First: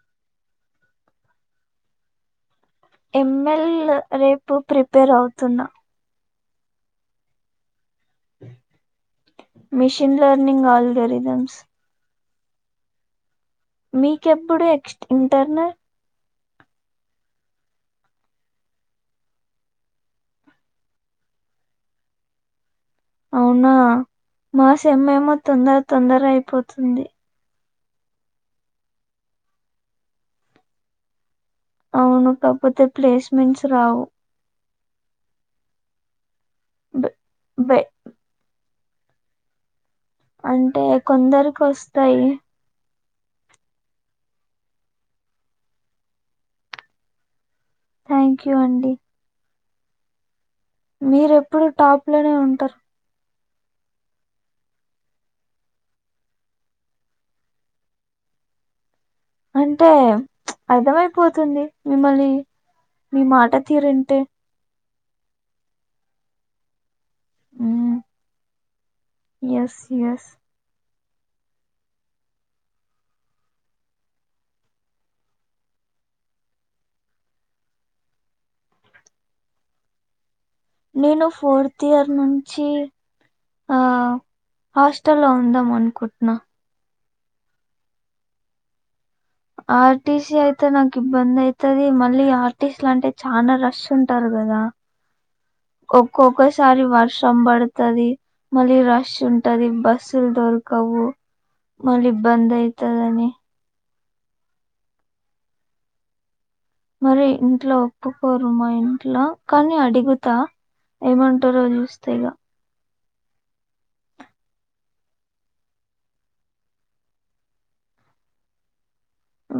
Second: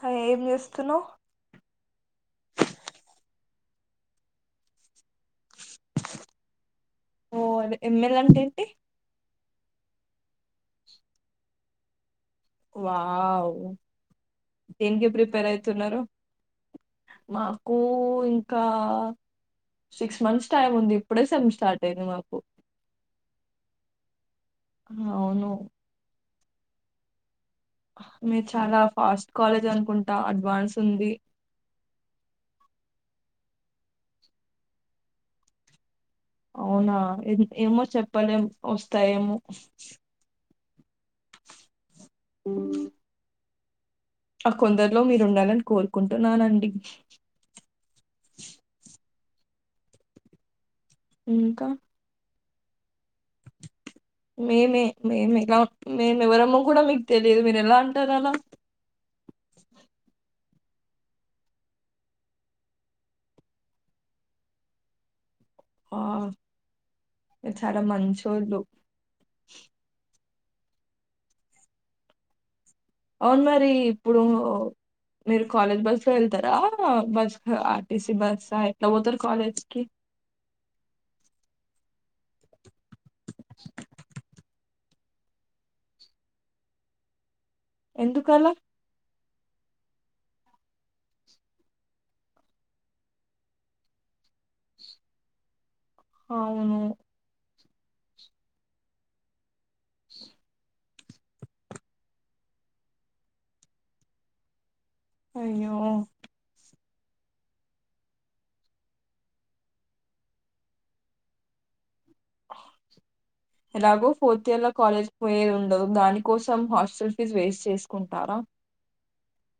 అ ఏమిస్త సనలో మెల్ రేపు ప్రిపేర్ అవుతున్నా ఓ అద ఎమ్మెల అంటే ఏంటి machine learning algorithms wow మీకెప్పుడు ఎక్స్ దేనికి ప్రిపేర్ ఇంటారున అయితున్నారు మాకు ఇంకా సిక్స్ మంత్స్ టైం ఉంది ఇప్పుడే సెమ్ స్టార్ట్ అయింది మాకు అవునా మాస ఎమ్మ ఏమో అవును తొందర తొందర అయి పోతుంది మీరు చాలా ఫాస్ట్ కాలేజ్ అనుకుంటా అడ్వాన్స్ ఉంది అవును కాకపోతే ప్లేస్మెంట్స్ రావు అవునా బె బె ఏమో చెపాలెం వస్తాయేమో అంటే కొందరికి వస్తాయి ఆ కొందరులో మీరు ఉండాలని కోరుకుంటున్నానండి థ్యాంక్ యూ మీర ఎప్పుడు ఇంకా టాప్ లోనే ఉంట త్తర్ మేమే మేము ఎలా మేము ఎవరమ కూడా మీకు తెలియదు మీరు ఎలా అంటారు అలా అంటే అర్థమైపోతుంది మిమ్మల్ని మీ మాట తీరుంటే ఆ ఇ చాలా మంచోళ్ళు ఎస్ ఎస్ అవును మరి ఇప్పుడు మీరు కాలేజ్ బస్ వెళ్తారా బస్ ఆర్టీసీ బసా ఎట్లా పోతారు కాలేజ్కి నేను ఫోర్త్ ఇయర్ నుంచి ఆ హోస్ట్ ఇష్టలో ఉందాం అనుకుంటున్నా ఎందుకలా ఆర్టీస అయితే నాకు ఇబ్బంది అవుతుది మళ్ళీ ఆర్టీస్ట్ లు అంటే చాలా రష్ ఉంటారు కదా అవును. ఒక్కొక్కసారి వర్షం పడుత ది మళ్ళీ రష్ ఉంటది బస్సులు దొరకవు మళ్ళీబ్ బంద్ అవుతుందిని అయ్యో మరి ఇంట్లో ఒప్పుకోరు మా ఇంట్ల కానీ అడిగుతా ఏమంటారో చూస్త తీగ ఎలాగో ఫోర్త్ ఇయర్ ల కాలేజ్ క్ పోయేది ఉండదు దానికోసం హాస్టల్ ఫీజు వేస్ట్ చేసుకుంటారా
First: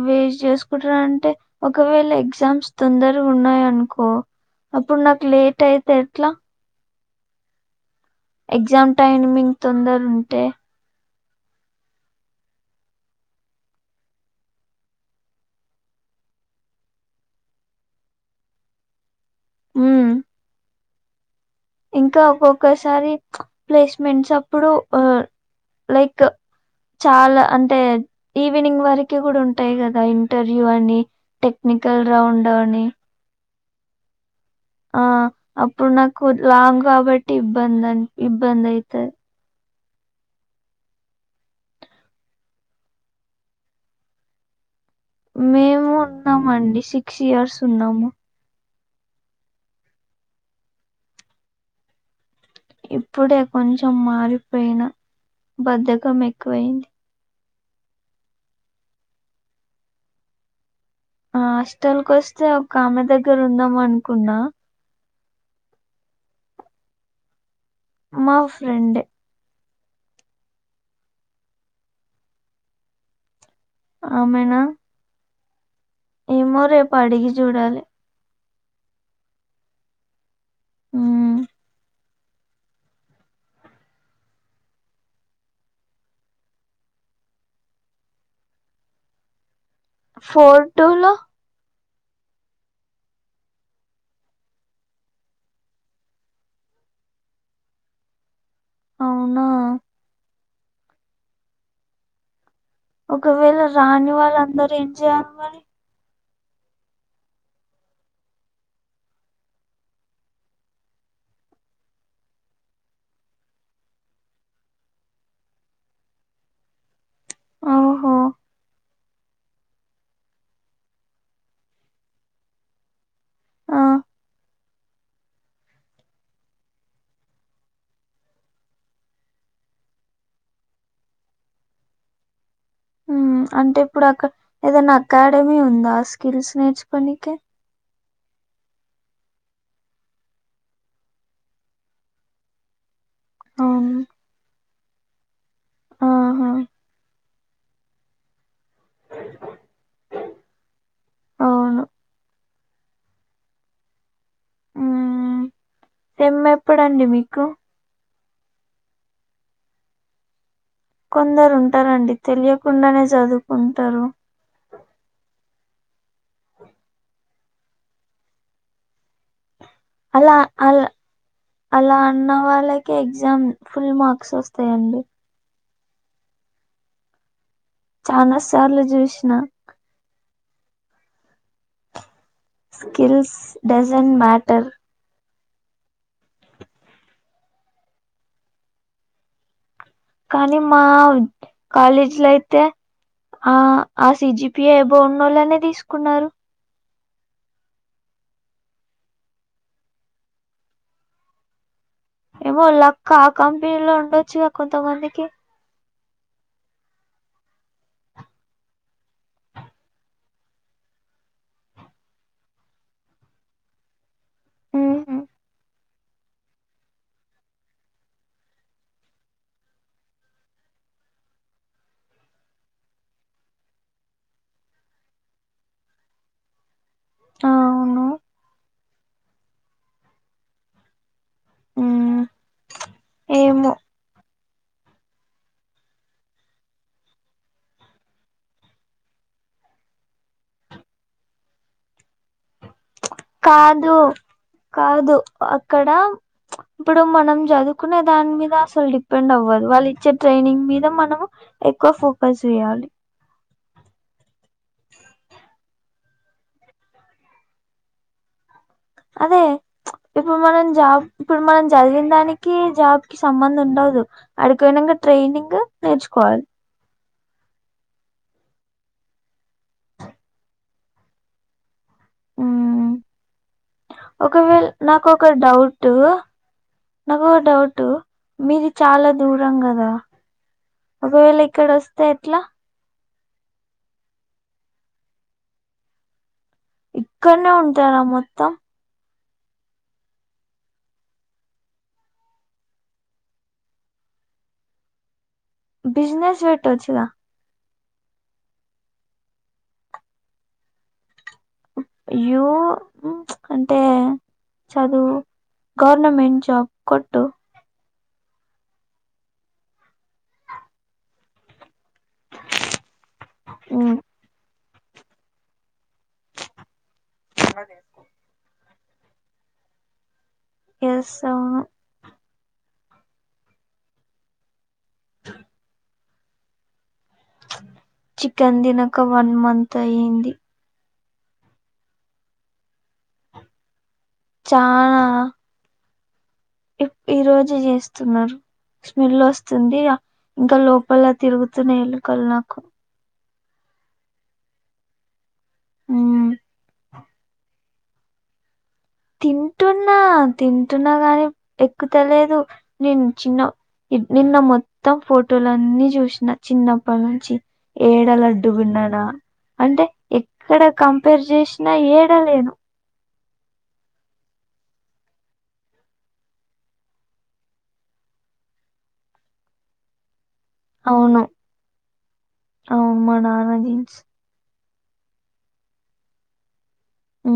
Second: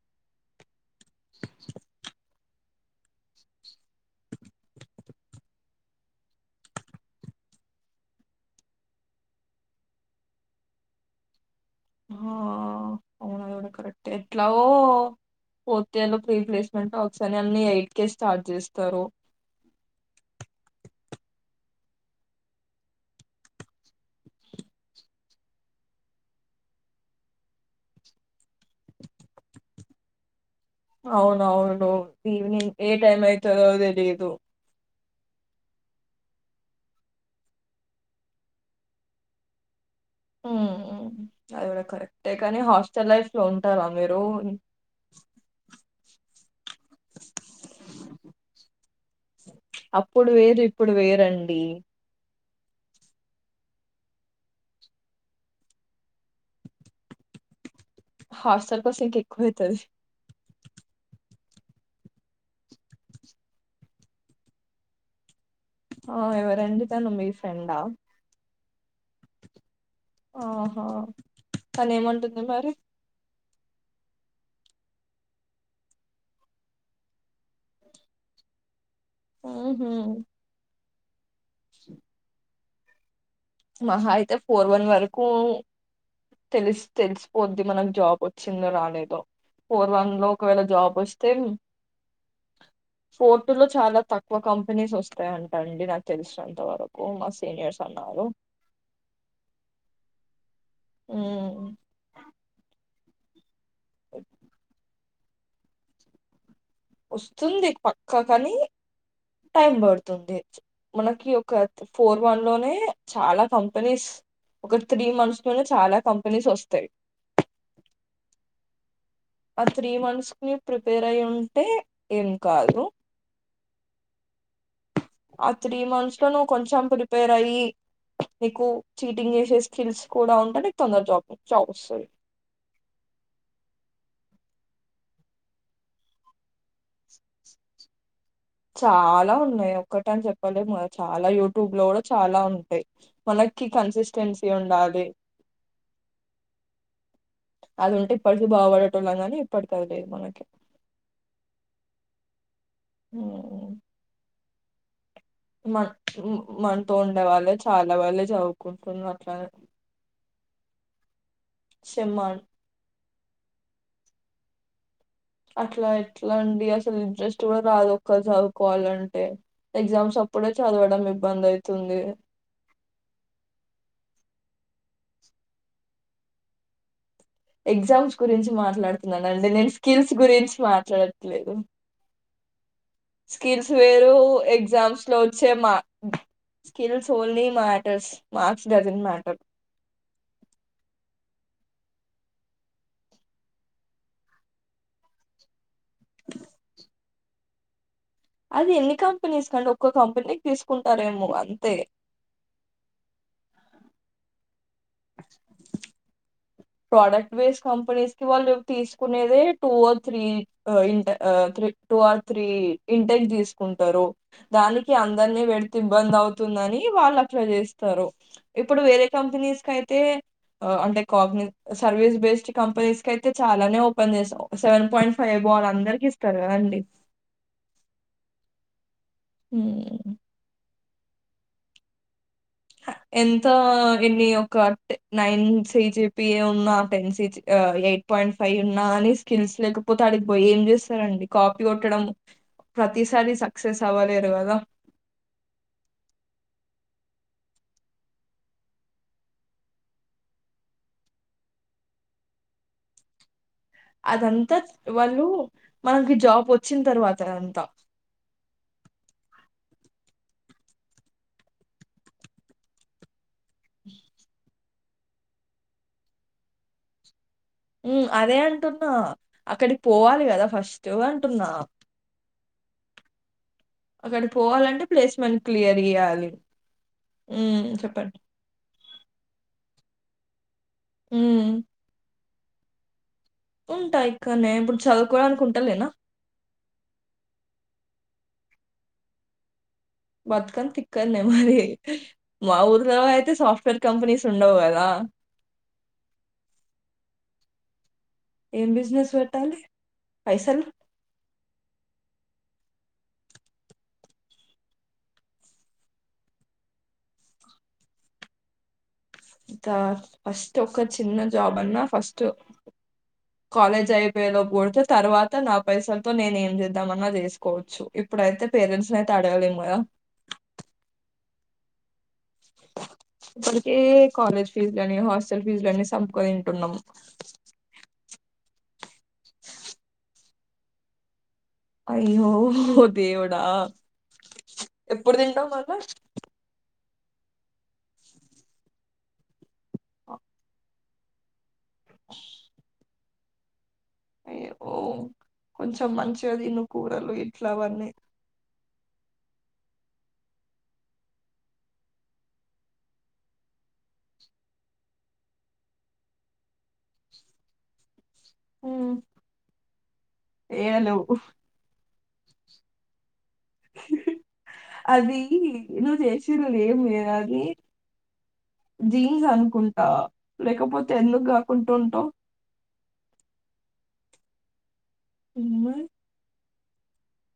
వేస్టే చేస్ కుంటర అంటే ఒకవేళ ఎగ్జామ్ తుందరగా ఉన్నాయి అనుకో అప్పుడు నాకు లేట్ అయి తెట్లా ఎగ్జామ్ టైమింగ్ తొందర ఉంటే అ అవునాది కుడా కరెక్ట్ ఎట్లావో ఫోర్త్ ఇయర్ లో ప్రీప్లేస్మెంట్ ఒకస్ ఓన్లీ ఎయిట్ కేే స్టార్ట్ చేస్తారు ఉం ఇంకా ఒక్కొక్కసారి ప్లేస్మెంట్స్ అప్పుడు లైక్ చాలా అంటే ఈవినింగ్ వరకి కూడా ఉంటాయి కదా ఇ ఇంటర్వ్యూ అని టెక్నికల్ రౌండ్ అని తదో తెలిదు ఆ అప్పుడు నాకు లాంగ్ కాబట్టి ఇబ్బందని ఇబ్బంది అయితది ఉం ఉం అది కూడా కరెక్టే కానీ హాస్టల్ లైఫ్ లో ఉంటారా మీరు మేము ఉన్నామండి సిక్స్ ఇయర్స్ ఉన్నాము అప్పుడు వేరు ఇప్పుడు వేరండి ఇప్పుడే కొంచెం మారిపోయినా బద్దకం ఎక్కువయింది హాస్టల్ కోస్తే ఇంక ఎక్కువ అయితది హాస్టల్కి వస్తే ఒక ఆమె దగ్గర ఉందాం అనుకున్నా ఆ ఎవరండీ తను మీ ఫ్ ఫ్రెండా మా ఫ్రెండే ఆహో కానీ ఏమంటుంది మరి అమెనా ఏమో రేపు అడిగి చూడాలే ఉహు ఉం మహా అయితే ఫోర్ వన్ వరకు తెలిసి తెలిసిపోద్ది మనకు జాబ్ వచ్చిందో రాలేదో ఫోర్ వన్ లో ఫోర్ ఒకవేళ టూ జాబ్ లో వస్తే ఫోర్ టూ లో చాలా తక్కువ కంపెనీస్ వస్తాయంటా అండి నాకు తెలిసినంత వరకు మా సీనియర్స్ అన్నారు అవునా ఉం ఒకవేళ రాని వాళ్ళ అందరూ ఏం చేయా మరి వస్తుంది పక్కా కాని టైం పడుతుంది మనకి ఒక ఫోర్ వన్ లోనే చాలా కంపెనీస్ ఒక త్రీ మంత్స్ లోనే చాలా కంపెనీస్ వస్తాయి ఓహో ఆ త్రీ మంత్స్ ని ప్రిపేర్ అయి ఉంటే ఏం కాదు ఆ ఆ త్రీ మంత్స్ లో నువ్వు కొంచెం ప్రిపేర్ అయ్యి నీకు చీటింగ్ చేసే స్కిల్స్ కూడా ఉంటే నీకు తొందర జాబ్ జాబ్ వస్తది ఉమ్ అంటే ఇప్పుడు అక్కడ ఏదైనా అకాడమీ ఉందా ఆ స్కిల్స్ నేర్చుకోనికి చాలా ఉన్నాయి ఒక్కటి అని చెప్పలేము చాలా యూట్యూబ్ లో కూడా చాలా ఉంటాయి మనకి అవును కన్సిస్టెన్సీ ఉండాలి ఆహా అది ఉంటే ప ఇది బాగుపడటం లేం గానీ ఇప్పటికిది లేదు మనకి అహా ఉమ్ ఉమ్ మ సెమ్ మనతో ఎప్పుడండి ఉండే మీకు వాళ్ళే చాలా వాళ్ళి జాబ్ కోల్పోయింది అట్లానే కొందరు ఉంటారండి తెలియకుండానే చదువుకుంటారు అట్లా ఎట్లా అండి అసలు ఇంట్రెస్ట్ కూడా రాదు ఒక్కళ్ళు చదువుకోవాలంటే ఎగ్జామ్స్ అలా అప్పుడే అలా చదవడం ఇబ్బంది అలా అయితుంది అన్న వాళ్ళకి ఎగ్జామ్ ఫుల్ మార్క్స్ వస్తా స్తయి అండి ఎగ్జామ్స్ చానా గురించి సార్లు మాట్లాడుతున్నాను చూసిన అండి నేను స్కిల్స్ గురించి మాట్లాడట్లేదు స్కిల్స్ డజాన్ మ్యాటర్ సేమ్ ఆ skills only matters marks doesn't matter కానీ మా కాలేజీలో అయితే ఆ ఆ సిజిపి ఏ అబొవ్ ఉన్నా వాళనే తీసుకున్నారు అది ఎన్ని కంపెనీస్ కండి ఒక్క కంపెనీకి తీసుకుంటారేమో అంతే ఏమో లక్ ఆ కంపెనీలో ఉండొచ్చుగా కొంతమందికి ప్రోడక్ట్ బేస్ కంపెనీస్ కి వాళ్ళు తీసుకునేదే two or three two or three intake తీసుకుంటారు దానికి ఉహు అందరినీ పెడితే ఇబ్బంది అవుతుందని వాళ్ళు అట్లా చేస్తారు ఇప్పుడు వేరే కంపెనీస్ కి అయితే అంటే కాగ్ని సర్వీస్ బేస్డ్ కంపెనీస్ కి అయితే చాలానే ఓపెన్ చేస్తాం సెవెన్ పాయింట్ ఫైవ్ వాళ్ళ అందరికి ఇస్తారు కదండి అ అవును హమ్ ఆమ్ ఎంత ఎన్నియో కార్కెట్ ఎ నైన్ సిజిపి ఉన్నా ten C G eight point five ఉన్నా అని స్కిల్స్ లేకపోతే అడికి ఏం చేస్తారండి కాపీ కొట్టడం ప్రతిసారి సక్సెస్ కాదు అవ్వలేరు కదా! కాదు అక్కడ ఇప్పుడు మనం చదువుకునే దాని మీద అసలు డిపెండ్ అవ్వదు వాళ్ళు ఇచ్చే ట్రైనింగ్ మీద మనం ఎక్కువ ఫోకస్ చేయాలి అదంతా వాళ్ళు మనకి జాబ్ వచ్చిన తర్వాత అదంతా అదే ఇప్పుడు మనం జాబ్ ఇప్పుడు మనం చదివిన దానికి జాబ్ కి సంబంధం ఉండదు అ కొనంగా ట్రైనింగ్ నేర్చుకోవాలి ఉమ్ అదే అంటున్నా అక్కడికి పోవాలి కదా ఫస్ట్ అంటున్నా ఆమ్ అక్కడికి ఒకవేళ పోవాలంటే నాకు ఒక ప్లేస్‌మెంట్ క్లియర్ డౌట్ చేయాలి. నాకు ఒక హ్మ్. డౌట్ చెప్పండి. మీది చాలా దూరం కదా ఒక వేళ హ్మ్. ఇక్కడ వస్తే ఎట్లా ఉంటా ఇక్క న ఇప్పుడు చదువుకోవాలనుకుంటానా ఇక్కడనే ఉంటారా మొత్తం బతుకని తిక్కనే మరి మా ఊరు తర్వా అయితే సాఫ్ట్వేర్ కంపెనీస్ ఉండవు కదా బిజినెస్ వెట్ వచ్చదా ఏం బిజినెస్ పెట్టాలి పైసలు యూ అంటే చదువు గవర్నమెంట్ జాబ్ కొట్టు ఫస్ట్ ఒక చిన్న జాబ్ అన్నా ఫస్ట్ కాలజ్ అయిపోలో పతే తర్వాత నా పైసలతో నేనే ఏం చేద్దాం చేసుకోవచ్చు ఇప్పుడైతే పేరెంట్స్ అడవలే ము ఎస్ ఆ ఇప్పటికే కాలేజ్ ఫీజు ని హాస్టల్ ఫీజు లని సంపుకు తింటున్నాం చికెన్ తినక వన్ మంతంత్ అయయింది అయ ఓ దవుడా చాలా ఎప్పుడు తింటావు మళా ఈ రోజు చేస్తున్నారు స్మెల్ వస్తు వస్తుంది ఇంకా లో పల్ల తిరుగు ఇచ్చన ఎళ్ళ కల్ నాకు అ ఓ కొంచెం మ్మ్. మంచిగా తినుకో లు ఇట్లావన్నీ తింటున్నా తింటున్నా గాని ఎక్కువ తెలియదు నేను చిన్న నిన్న మొత్తం ఫోటోలున్నీ చూసిన చిన్నప్పటి నుంచి ఏ ఉమ్, అంటే ఎక్కడ ఏయలేవు కంపేర్ చేసిన థాలేను అది నువ్వు చేసలేం లేద అని జీన్స్ అనుకుంటా లేకపోతే అవును ఎందుకు కాకుంటూ ఉంటాం అవును మా నానా జీన్స్ ఉమ హ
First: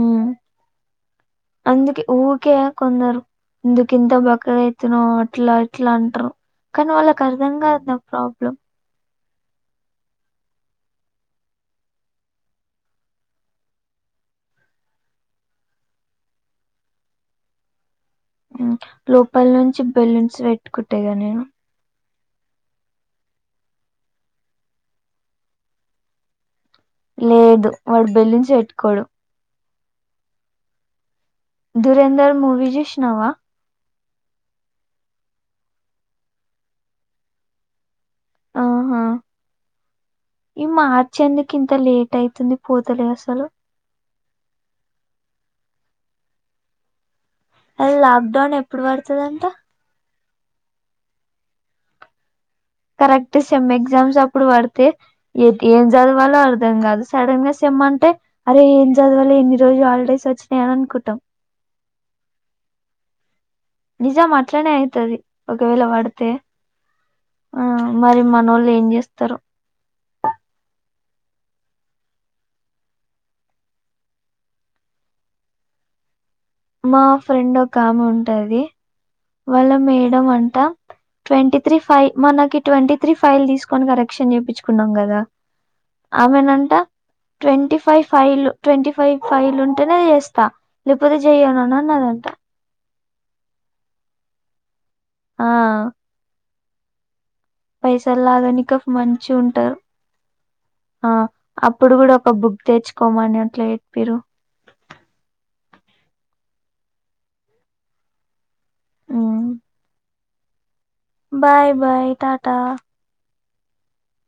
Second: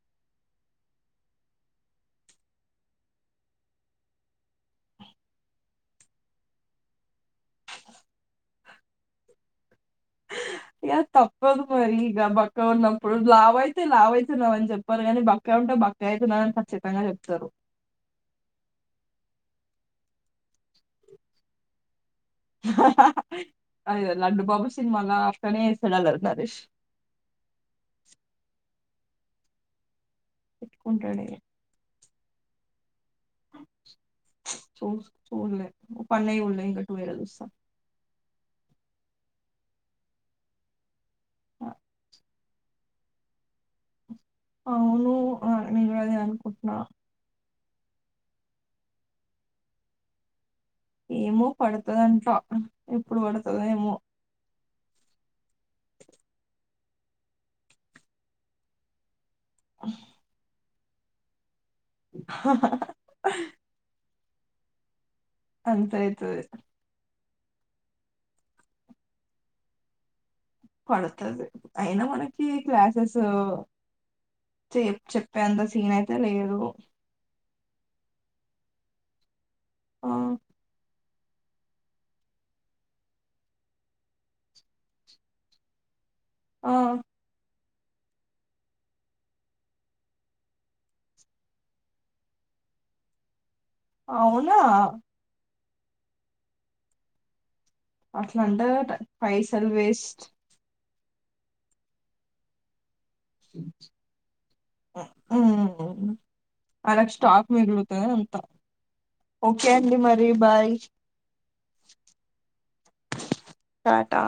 అందుకే ఊరికే కొందరు ఇందుకు ఇంత బకర అవుతునో అట్లా ఇట్లా అంటారు కానీ వాళ్ళకు అర్థంగాది నా ప్రాబ్లం ఇక తప్పదు మరి ఇక బక్క ఉన్నప్పుడు లావ అయితే లావ అవుతున్నావ అని చెప్పారు కానీ బక్కా ఉంటే బక్క అయితున్నావని ఖచ్చితంగా చెప్తారు లోపల నుంచి బెలూన్స్ పెట్ ఇకుట్టేగా నేను అది లడ్డుూ బాబు సినిమాాల అక్కడనే సడాల నరేష్ లేదు వాడు బెల్లించి పెట్టుకోడు ఇట్కుంట అడిగా సధురేంద్ర మూవీజీష్వా చూ చూల్లే పన్నయి ఉళ ఇం కట్టు వేరదుస్తా ఆహా ఈ మా చ్చందుకి ఇంత లేట్ అవుతుంది పోతలే అసలు అవును నదిే అనుకుంటున్నా అది లాక్డౌన్ ఎప్పుడు పడుతుదంతా ఏమో పడుతుందంట ఎప్పుడు కరెక్ట్ పడుతుందో సెమ్ ఏమో ఎగ్జామ్స్ అప్పుడు పడుత ఏం చదవాలో అర్థం కాదు సడన్ గా సిమ్ అంటే అరే ఏం చదవాాల లే నిరుజాలడే సచ్చ నన కుతం నిజం అట్లనే అవుతుది అంతయతు ఆ మరి మన వాళ్ళు ఏం చేస్తారు పడుతుంది అయినా మనకి క్లాసెస్ చె చెప్పేంత సీన్ అయితే లేదు మా ఫ్రెండ్ ఒక ఆమె ఉంటది వాళ్ల ఆ వేయడం అంట ట్వంటీ త్రీ ఫైవ్ మనకి ట్వంటీ త్రీ ఫైల్ తీసుకొని కరెక్షన్ చేయిించుకున్నాం కదా ఆమెేనంట ఆ ట్వంట ఫైవ్ ఫైవ్ల్ ట్వంటీ ఫైవ్ ఫైవ్లు ఉంటేనే చేస్తా లేకపోతే చెయను అన్నదంట అవునా ఆ పైసలు అట్ల అంటే లాగనీక మంచి పైసలు ఉంటారు వేస్ట్ ఆ అప్పుడు కూడా ఒక బుక్ తెచ్చు కమ నట్లే ఇట్పిరు అదగ స్టాక్ మిగిలుతుా అంత ఓకే అండి మరి అే bye bye bye tata Tata